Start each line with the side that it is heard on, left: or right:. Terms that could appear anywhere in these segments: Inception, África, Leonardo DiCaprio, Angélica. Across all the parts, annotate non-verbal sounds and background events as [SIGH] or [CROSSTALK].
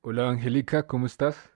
right: Hola Angélica, ¿cómo estás?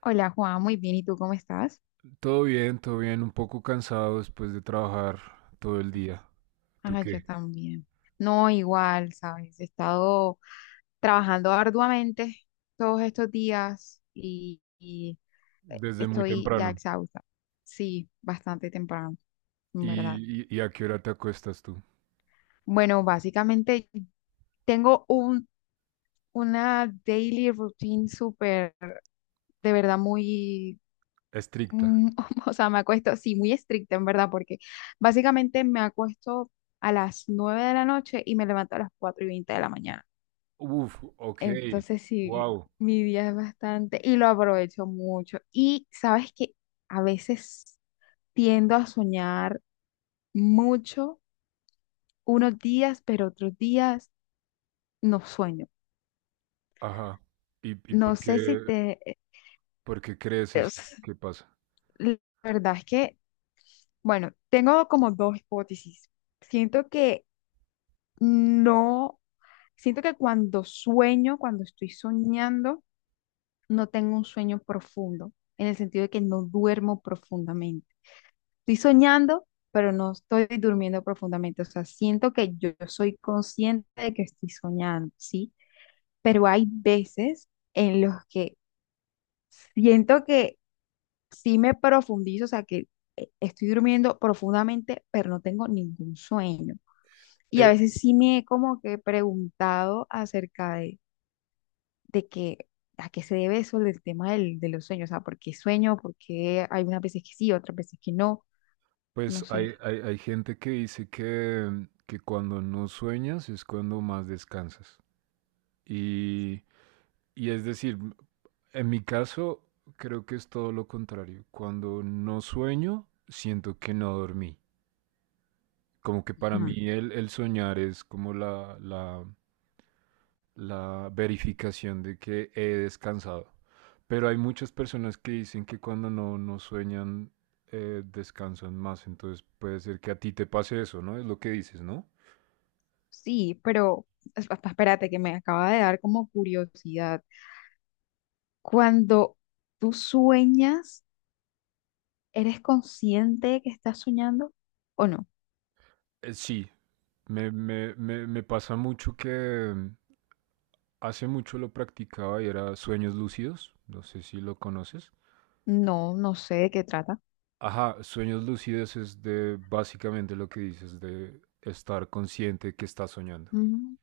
left: Hola Juan, muy bien. ¿Y tú cómo estás?
right: Todo bien, un poco cansado después de trabajar todo el día. ¿Tú
left: Ah, yo
right: qué?
left: también. No, igual, ¿sabes? He estado trabajando arduamente todos estos días
right: Desde muy
left: estoy ya
right: temprano.
left: exhausta. Sí, bastante temprano, en verdad.
right: ¿Y a qué hora te acuestas tú?
left: Bueno, básicamente tengo una daily routine súper, de verdad, muy
right: Estricta.
left: Mm, [LAUGHS] o sea, me acuesto, sí, muy estricta en verdad, porque básicamente me acuesto a las 9 de la noche y me levanto a las 4:20 de la mañana.
right: Uf, ok,
left: Entonces, sí,
right: wow,
left: mi día es bastante y lo aprovecho mucho. Y sabes que a veces tiendo a soñar mucho unos días, pero otros días no sueño.
right: ajá. ¿Y
left: No
right: por qué,
left: sé si te...
right: por qué crees eso?
left: es-
right: ¿Qué pasa?
left: [LAUGHS] la verdad es que, bueno, tengo como dos hipótesis. Siento que no. Siento que cuando sueño, cuando estoy soñando, no tengo un sueño profundo, en el sentido de que no duermo profundamente. Estoy soñando, pero no estoy durmiendo profundamente. O sea, siento que yo soy consciente de que estoy soñando, ¿sí? Pero hay veces en los que siento que sí me profundizo, o sea, que estoy durmiendo profundamente, pero no tengo ningún sueño. Y a
right: Eh,
left: veces sí me he como que preguntado acerca de que a qué se debe eso del tema del, de los sueños, o sea, por qué sueño, por qué hay unas veces que sí, otras veces que no, no
right: pues hay,
left: sé.
right: hay, hay gente que dice que cuando no sueñas es cuando más descansas. Y, Y es decir, en mi caso creo que es todo lo contrario. Cuando no sueño, siento que no dormí. Como que para
left: Ujú.
right: mí el soñar es como la verificación de que he descansado. Pero hay muchas personas que dicen que cuando no sueñan, descansan más. Entonces puede ser que a ti te pase eso, ¿no? Es lo que dices, ¿no?
left: Sí, pero espérate que me acaba de dar como curiosidad. Cuando tú sueñas, ¿eres consciente de que estás soñando o no?
right: Sí, me pasa mucho Hace mucho lo practicaba y era sueños lúcidos, no sé si lo conoces.
left: No, no sé de qué trata.
right: Ajá, sueños lúcidos es de básicamente lo que dices de estar consciente que estás soñando.
left: Mm.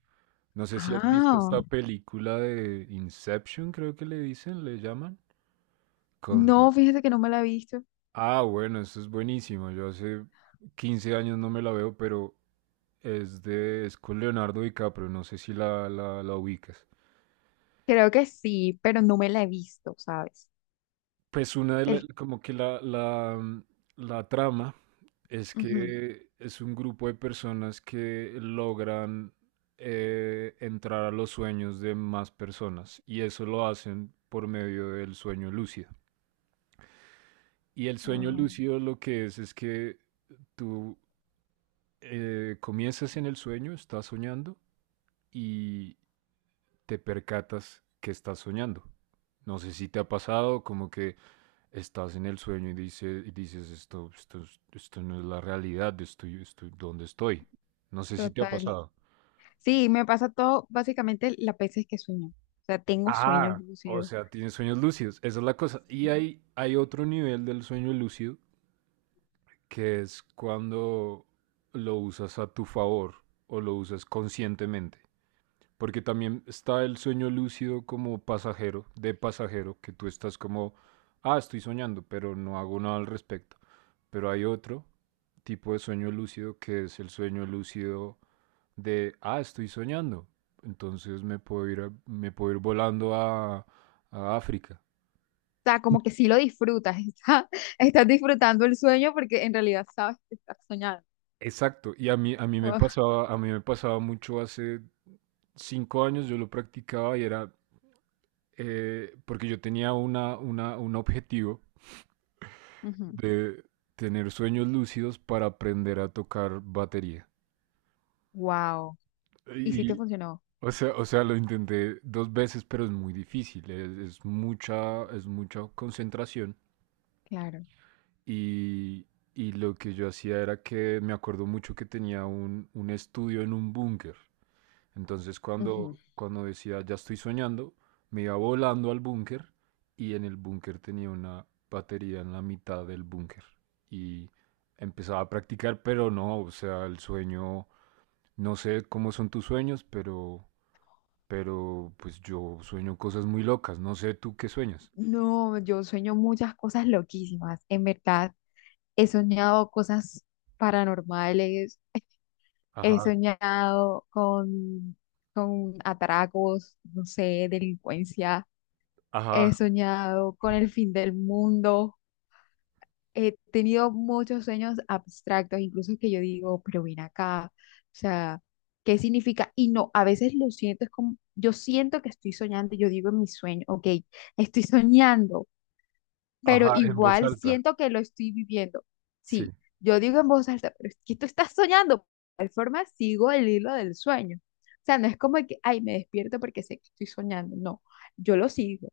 right: No sé si has visto
left: Ah,
right: esta película de Inception, creo que le dicen, le llaman, con...
left: no, fíjate que no me la he visto.
right: Ah, bueno, eso es buenísimo. Yo hace 15 años no me la veo, pero es con Leonardo DiCaprio, no sé si la ubicas.
left: Creo que sí, pero no me la he visto, ¿sabes?
right: Pues
left: El,
right: como que la trama es
left: ujú,
right: que es un grupo de personas que logran entrar a los sueños de más personas y eso lo hacen por medio del sueño lúcido. Y el sueño
left: wow,
right: lúcido lo que es que tú comienzas en el sueño, estás soñando y te percatas que estás soñando. No sé si te ha pasado, como que estás en el sueño y dices, esto no es la realidad, ¿dónde estoy? No sé si te ha
left: total.
right: pasado.
left: Sí, me pasa todo, básicamente las veces que sueño. O sea, tengo sueños
right: Ah, o
left: lúcidos.
right: sea, tienes sueños lúcidos, esa es la cosa. Y
left: Y...
right: hay otro nivel del sueño lúcido, que es cuando lo usas a tu favor o lo usas conscientemente. Porque también está el sueño lúcido como pasajero, de pasajero, que tú estás como, ah, estoy soñando, pero no hago nada al respecto. Pero hay otro tipo de sueño lúcido que es el sueño lúcido de, ah, estoy soñando. Entonces me puedo ir volando a África.
left: O sea, como que sí lo disfrutas, [LAUGHS] está- estás disfrutando el sueño porque en realidad sabes que estás soñando.
right: Exacto. Y
left: [LAUGHS]
right: a mí me pasaba mucho hace 5 años, yo lo practicaba y porque yo tenía un objetivo
left: Ujú.
right: de tener sueños lúcidos para aprender a tocar batería.
left: Wow. ¿Y sí te
right: Y,
left: funcionó?
right: o sea, lo intenté 2 veces, pero es muy difícil. Es mucha concentración
left: Claro.
right: Y, y lo que yo hacía era que me acuerdo mucho que tenía un estudio en un búnker. Entonces
left: Ujú.
right: cuando decía, ya estoy soñando, me iba volando al búnker y en el búnker tenía una batería en la mitad del búnker. Y empezaba a practicar, pero no, o sea, el sueño, no sé cómo son tus sueños, pero pues yo sueño cosas muy locas, no sé tú qué sueñas.
left: No, yo sueño muchas cosas loquísimas. En verdad, he soñado cosas paranormales. He
right: Ajá,
left: soñado con atracos, no sé, delincuencia. He
right: ajá,
left: soñado con el fin del mundo. He tenido muchos sueños abstractos, incluso que yo digo, pero ven acá, o sea, ¿qué significa? Y no, a veces lo siento, es como, yo siento que estoy soñando, yo digo en mi sueño, ok, estoy [LAUGHS] soñando, pero
right: ajá, en voz
left: igual
right: alta.
left: siento que lo estoy viviendo.
right: Sí.
left: Sí, yo digo en voz alta, pero es que tú estás soñando. De tal forma sigo el hilo del sueño. O sea, no es como que, ay, me despierto porque sé que estoy soñando. No, yo lo sigo.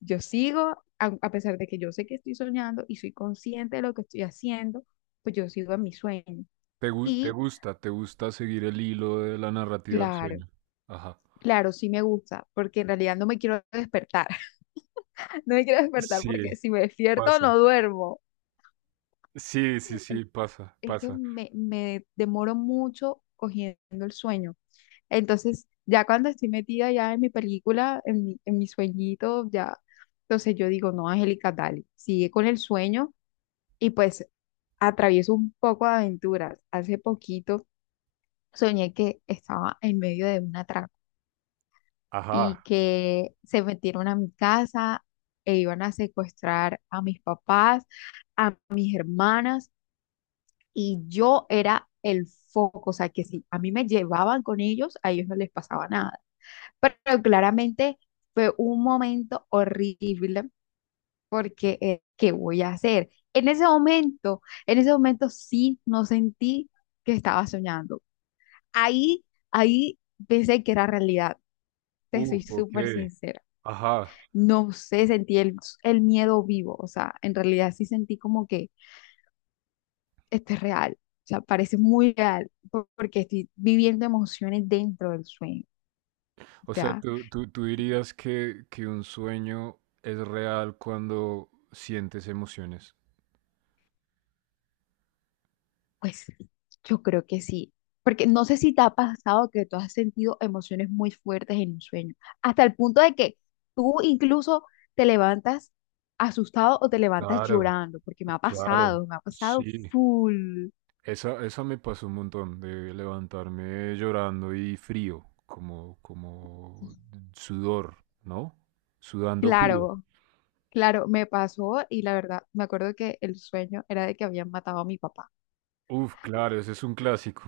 left: Yo sigo, a pesar de que yo sé que estoy soñando y soy consciente de lo que estoy haciendo, pues yo sigo en mi sueño.
right: ¿Te
left: Y
right: gusta? ¿Te gusta seguir el hilo de la narrativa del
left: claro,
right: sueño? Ajá.
left: claro, sí me gusta, porque en realidad no me quiero despertar. [LAUGHS] No me quiero despertar
right: Sí,
left: porque si me despierto
right: pasa.
left: no duermo.
right: Sí, sí, sí, pasa,
left: Es que
right: pasa.
left: me demoro mucho cogiendo el sueño. Entonces, ya cuando estoy metida ya en mi película, en mi sueñito, ya, entonces yo digo, no, Angélica, dale, sigue con el sueño y pues atravieso un poco de aventuras. Hace poquito soñé que estaba en medio de un atraco y
right: Ajá.
left: que se metieron a mi casa e iban a secuestrar a mis papás, a mis hermanas y yo era el foco, o sea, que si a mí me llevaban con ellos, a ellos no les pasaba nada. Pero claramente fue un momento horrible porque ¿qué voy a hacer? En ese momento sí no sentí que estaba soñando. Ahí, ahí pensé que era realidad, te soy
right: Uf, ok.
left: súper sincera.
right: Ajá.
left: No sé, sentí el miedo vivo, o sea, en realidad sí sentí como que esto es real, o sea, parece muy real porque estoy viviendo emociones dentro del sueño,
right: O sea,
left: ¿ya?
right: tú dirías que un sueño es real cuando sientes emociones.
left: Pues yo creo que sí, porque no sé si te ha pasado que tú has sentido emociones muy fuertes en un sueño, hasta el punto de que tú incluso te levantas asustado o te levantas
right: Claro,
left: llorando, porque
right: claro.
left: me ha pasado
right: Sí.
left: full.
right: Esa me pasó un montón de levantarme llorando y frío, como sudor, ¿no? Sudando frío.
left: Claro, claro, me pasó y la verdad, me acuerdo que el sueño era de que habían matado a mi papá.
right: Uf, claro, ese es un clásico.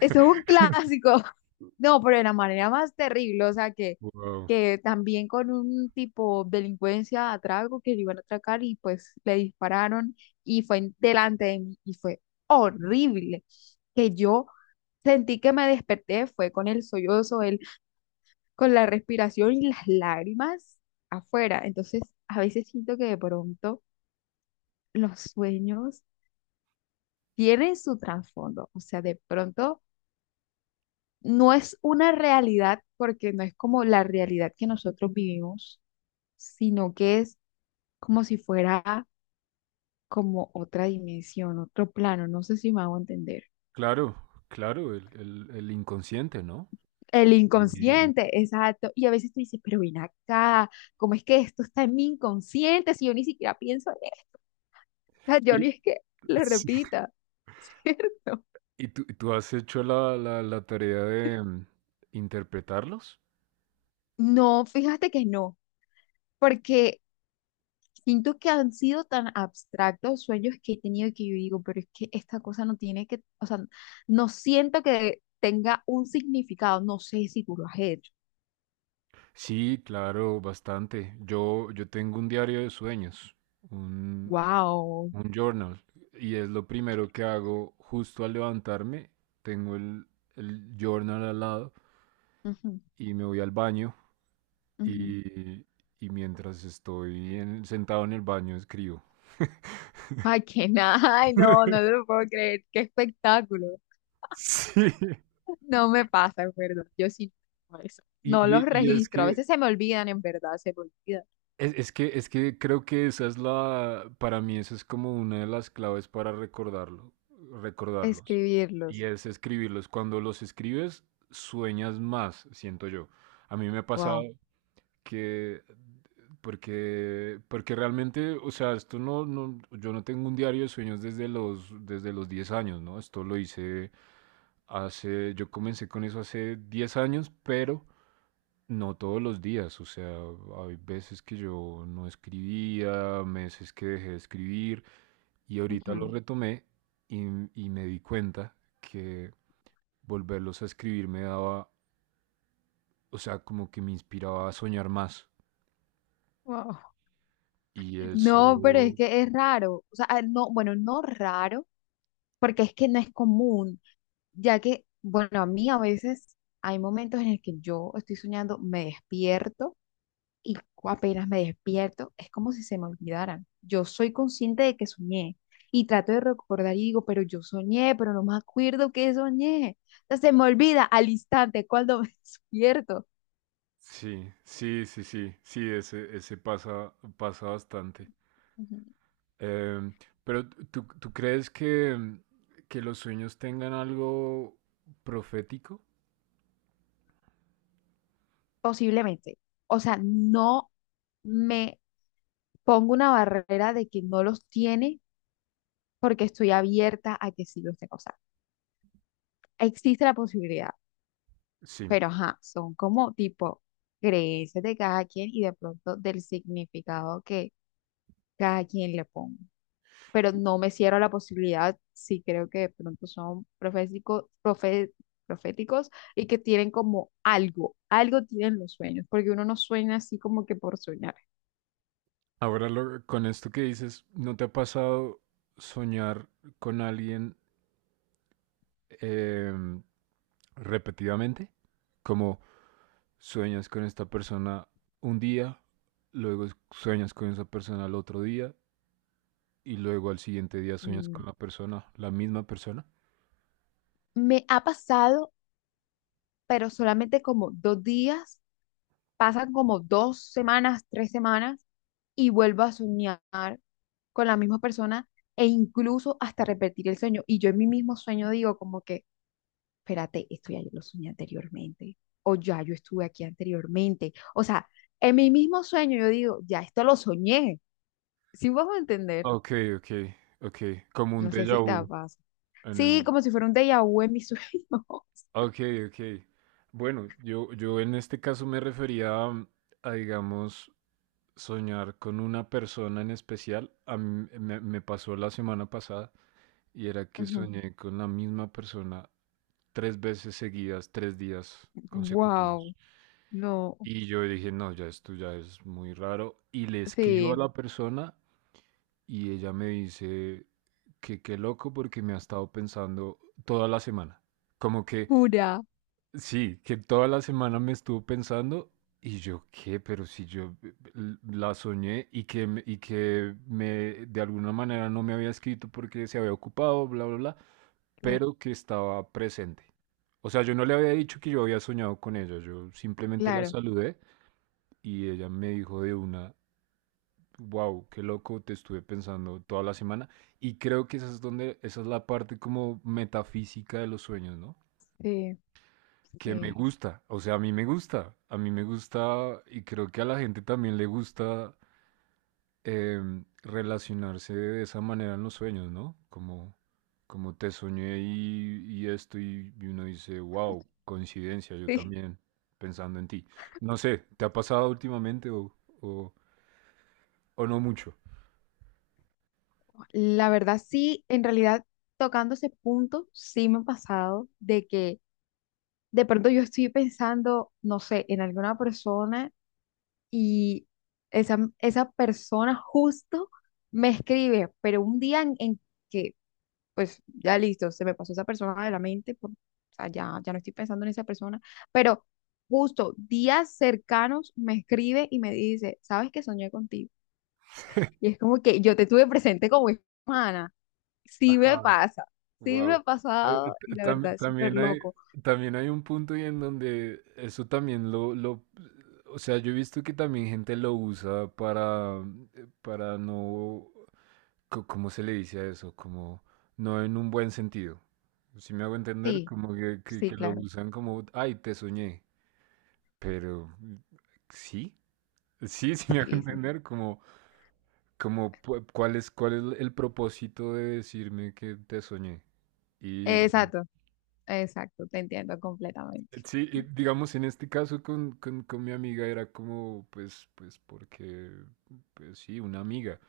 left: Eso es un clásico. [LAUGHS] No, pero de la manera más terrible, o sea, que,
right: Wow,
left: que también con un tipo de delincuencia a trago que le iban a atracar y pues le dispararon y fue delante de mí y fue horrible. Que yo sentí que me desperté, fue con el sollozo, con la respiración y las lágrimas afuera. Entonces, a veces siento que de pronto los sueños tienen su trasfondo, o sea, de pronto no es una realidad porque no es como la realidad que nosotros vivimos, sino que es como si fuera como otra dimensión, otro plano, no sé si me hago entender.
right: claro, claro, el inconsciente, ¿no?
left: El
right: Y,
left: inconsciente, exacto. Y a veces tú dices, pero ven acá, ¿cómo es que esto está en mi inconsciente si yo ni siquiera pienso en esto? [LAUGHS] Yo ni
right: y-
left: es que lo
right: sí.
left: repita, [LAUGHS] ¿cierto?
right: ¿Y tú has hecho la tarea de interpretarlos?
left: No, fíjate que no, porque siento que han sido tan abstractos sueños que he tenido que yo digo, pero es que esta cosa no tiene que, o sea, no siento que tenga un significado, no sé si tú lo has hecho.
right: Sí, claro, bastante. Yo tengo un diario de sueños, un,
left: Wow.
right: un journal, y es lo primero que hago justo al levantarme. Tengo el journal al lado
left: Ujú,
right: y me voy al baño
left: ujú.
right: y, y mientras sentado en el baño escribo.
left: Ay, que [LAUGHS] nada, ay, no, no
right: [LAUGHS]
left: te lo puedo creer, qué espectáculo.
right: Sí.
left: No me pasa, en verdad, yo sí no hago eso.
right: Y,
left: No los
right: y- y es
left: registro, a
right: que,
left: veces se me olvidan, en verdad, se me olvida
right: es, es que, es que creo que para mí esa es como una de las claves para recordarlos. Y
left: escribirlos.
right: es escribirlos. Cuando los escribes, sueñas más, siento yo. A mí me ha pasado
left: Wow.
right: que, porque realmente, o sea, esto yo no tengo un diario de sueños desde los 10 años, ¿no? Esto lo hice. Yo comencé con eso hace 10 años, pero no todos los días. O sea, hay veces que yo no escribía, meses que dejé de escribir y ahorita lo
left: Ujú.
right: retomé y, y me di cuenta que volverlos a escribir me daba, o sea, como que me inspiraba a soñar más.
left: Wow.
right: Y eso,
left: No, pero es que es raro, o sea, ah, no, bueno, no raro, porque es que no es común, ya que, bueno, a mí a veces hay momentos en el que yo estoy soñando, me despierto y apenas me despierto, es como si se me olvidaran. Yo soy consciente de que soñé y trato de recordar y digo, pero yo soñé, pero no me acuerdo que soñé. O sea, se me olvida al instante cuando [LAUGHS] me despierto.
right: sí, sí, sí, sí, sí, ese pasa, pasa bastante.
left: Ujú.
right: Em, pero ¿tú crees que los sueños tengan algo profético?
left: Posiblemente. O sea, no me pongo una barrera de que no los tiene porque estoy abierta a que sí los tenga. O sea, existe la posibilidad,
right: Sí.
left: pero ajá, son como tipo creencias de cada quien y de pronto del significado que cada quien le ponga. Pero no me cierro a la posibilidad, sí creo que de pronto son proféticos y que tienen como algo, algo tienen los sueños, porque uno no sueña así como que por soñar.
right: Ahora con esto que dices, ¿no te ha pasado soñar con alguien em, repetidamente? Como sueñas con esta persona un día, luego sueñas con esa persona al otro día y luego al siguiente día sueñas con
left: Mm.
right: la misma persona.
left: Me ha pasado, pero solamente como 2 días, pasan como 2 semanas, 3 semanas y vuelvo a soñar con la misma persona e incluso hasta repetir el sueño. Y yo en mi mismo sueño digo como que, espérate, esto ya yo lo soñé anteriormente, o ya yo estuve aquí anteriormente. O sea, en mi mismo sueño yo digo, ya esto lo soñé. ¿Sí vas a entender?
right: Ok, ok, ok. Como un
left: No sé si
right: déjà
left: te
right: vu
left: pasa.
right: en
left: Sí,
right: el...
left: como si fuera un déjà vu en mi sueño.
right: Ok, ok. Bueno, yo en este caso me refería a, digamos, soñar con una persona en especial. A mí me pasó la semana pasada y era que
left: [LAUGHS]
right: soñé con la misma persona 3 veces seguidas, 3 días consecutivos.
left: Wow, no,
right: Y yo dije, no, ya esto ya es muy raro. Y le escribo a
left: sí,
right: la persona y ella me dice que qué loco porque me ha estado pensando toda la semana. Como que...
left: jura.
right: Sí, que toda la semana me estuvo pensando y yo qué, pero si yo la soñé y que me de alguna manera no me había escrito porque se había ocupado, bla, bla, bla,
left: Claro,
right: pero que estaba presente. O sea, yo no le había dicho que yo había soñado con ella, yo simplemente la
left: claro,
right: saludé y ella me dijo de una, wow, qué loco, te estuve pensando toda la semana y creo que esa es la parte como metafísica de los sueños, ¿no?
left: sí,
right: Que me
left: sí.
right: gusta, o sea, a mí me gusta, a mí me gusta y creo que a la gente también le gusta relacionarse de esa manera en los sueños, ¿no? Como te soñé y esto y uno dice, wow, coincidencia, yo
left: Sí.
right: también pensando en ti. No sé, ¿te ha pasado últimamente o, o no mucho?
left: La verdad, sí, en realidad, tocando ese punto, sí me ha pasado de que de pronto yo estoy pensando, no sé, en alguna persona y esa persona justo me escribe, pero un día en que, pues ya listo, se me pasó esa persona de la mente, o sea, ya no estoy pensando en esa persona, pero justo días cercanos me escribe y me dice, ¿sabes que soñé contigo? Y es como que yo te tuve presente como hermana. Sí me
right: Ajá.
left: pasa, sí me ha
right: Wow.
left: pasado y la verdad es súper
right: también hay,
left: loco.
right: también hay un punto y en donde eso también o sea, yo he visto que también gente lo para no, co- ¿cómo se le dice a eso? Como no en un buen sentido. Si me hago entender,
left: Sí,
right: como que, que,
left: sí,
right: que lo
left: claro,
right: usan como, ay, te soñé. Pero, sí, sí, [LAUGHS] sí me hago
left: sí, sí.
right: entender, ¿cuál es el propósito de decirme que te soñé?
left: Exacto, exacto, te entiendo completamente.
right: Sí, y digamos en este caso con mi amiga era como, pues porque, pues sí, una amiga,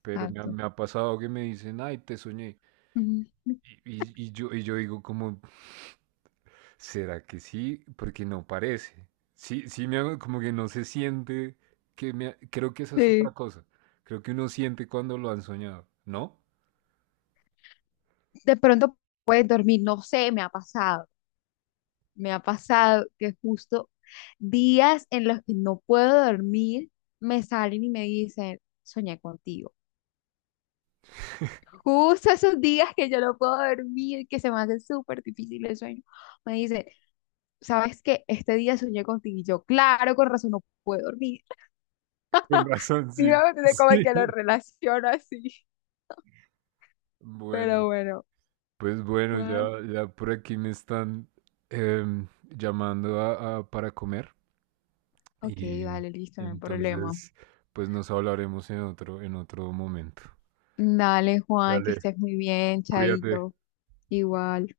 right: pero me ha,
left: Exacto.
right: me ha pasado que me dicen, ay, te soñé.
left: Ujú.
right: Y yo digo como, ¿será que sí? Porque no parece. Sí, sí, me hago como que no se siente Creo que esa es otra
left: Sí.
right: cosa. Creo que uno siente cuando lo han soñado, ¿no?
left: De pronto puedes dormir, no sé, me ha pasado, que justo días en los que no puedo dormir me salen y me dicen, soñé contigo. Justo esos días que yo no puedo dormir, que se me hace súper difícil el sueño, me dicen sabes que este día soñé contigo y yo, claro, con razón no puedo dormir. [LAUGHS]
right: Con razón,
left: Sí,
right: sí.
left: me
right: [LAUGHS]
left: entiendes como
right: Sí.
left: que lo relaciono así.
right: Bueno.
left: Pero bueno,
right: Pues bueno,
left: Juan.
right: ya por aquí me están llamando para comer
left: Ok,
right: y
left: vale, listo, no hay problema.
right: entonces pues nos hablaremos en otro momento.
left: Dale, Juan, que
right: Dale,
left: estés muy bien,
right: cuídate.
left: chaito. Igual.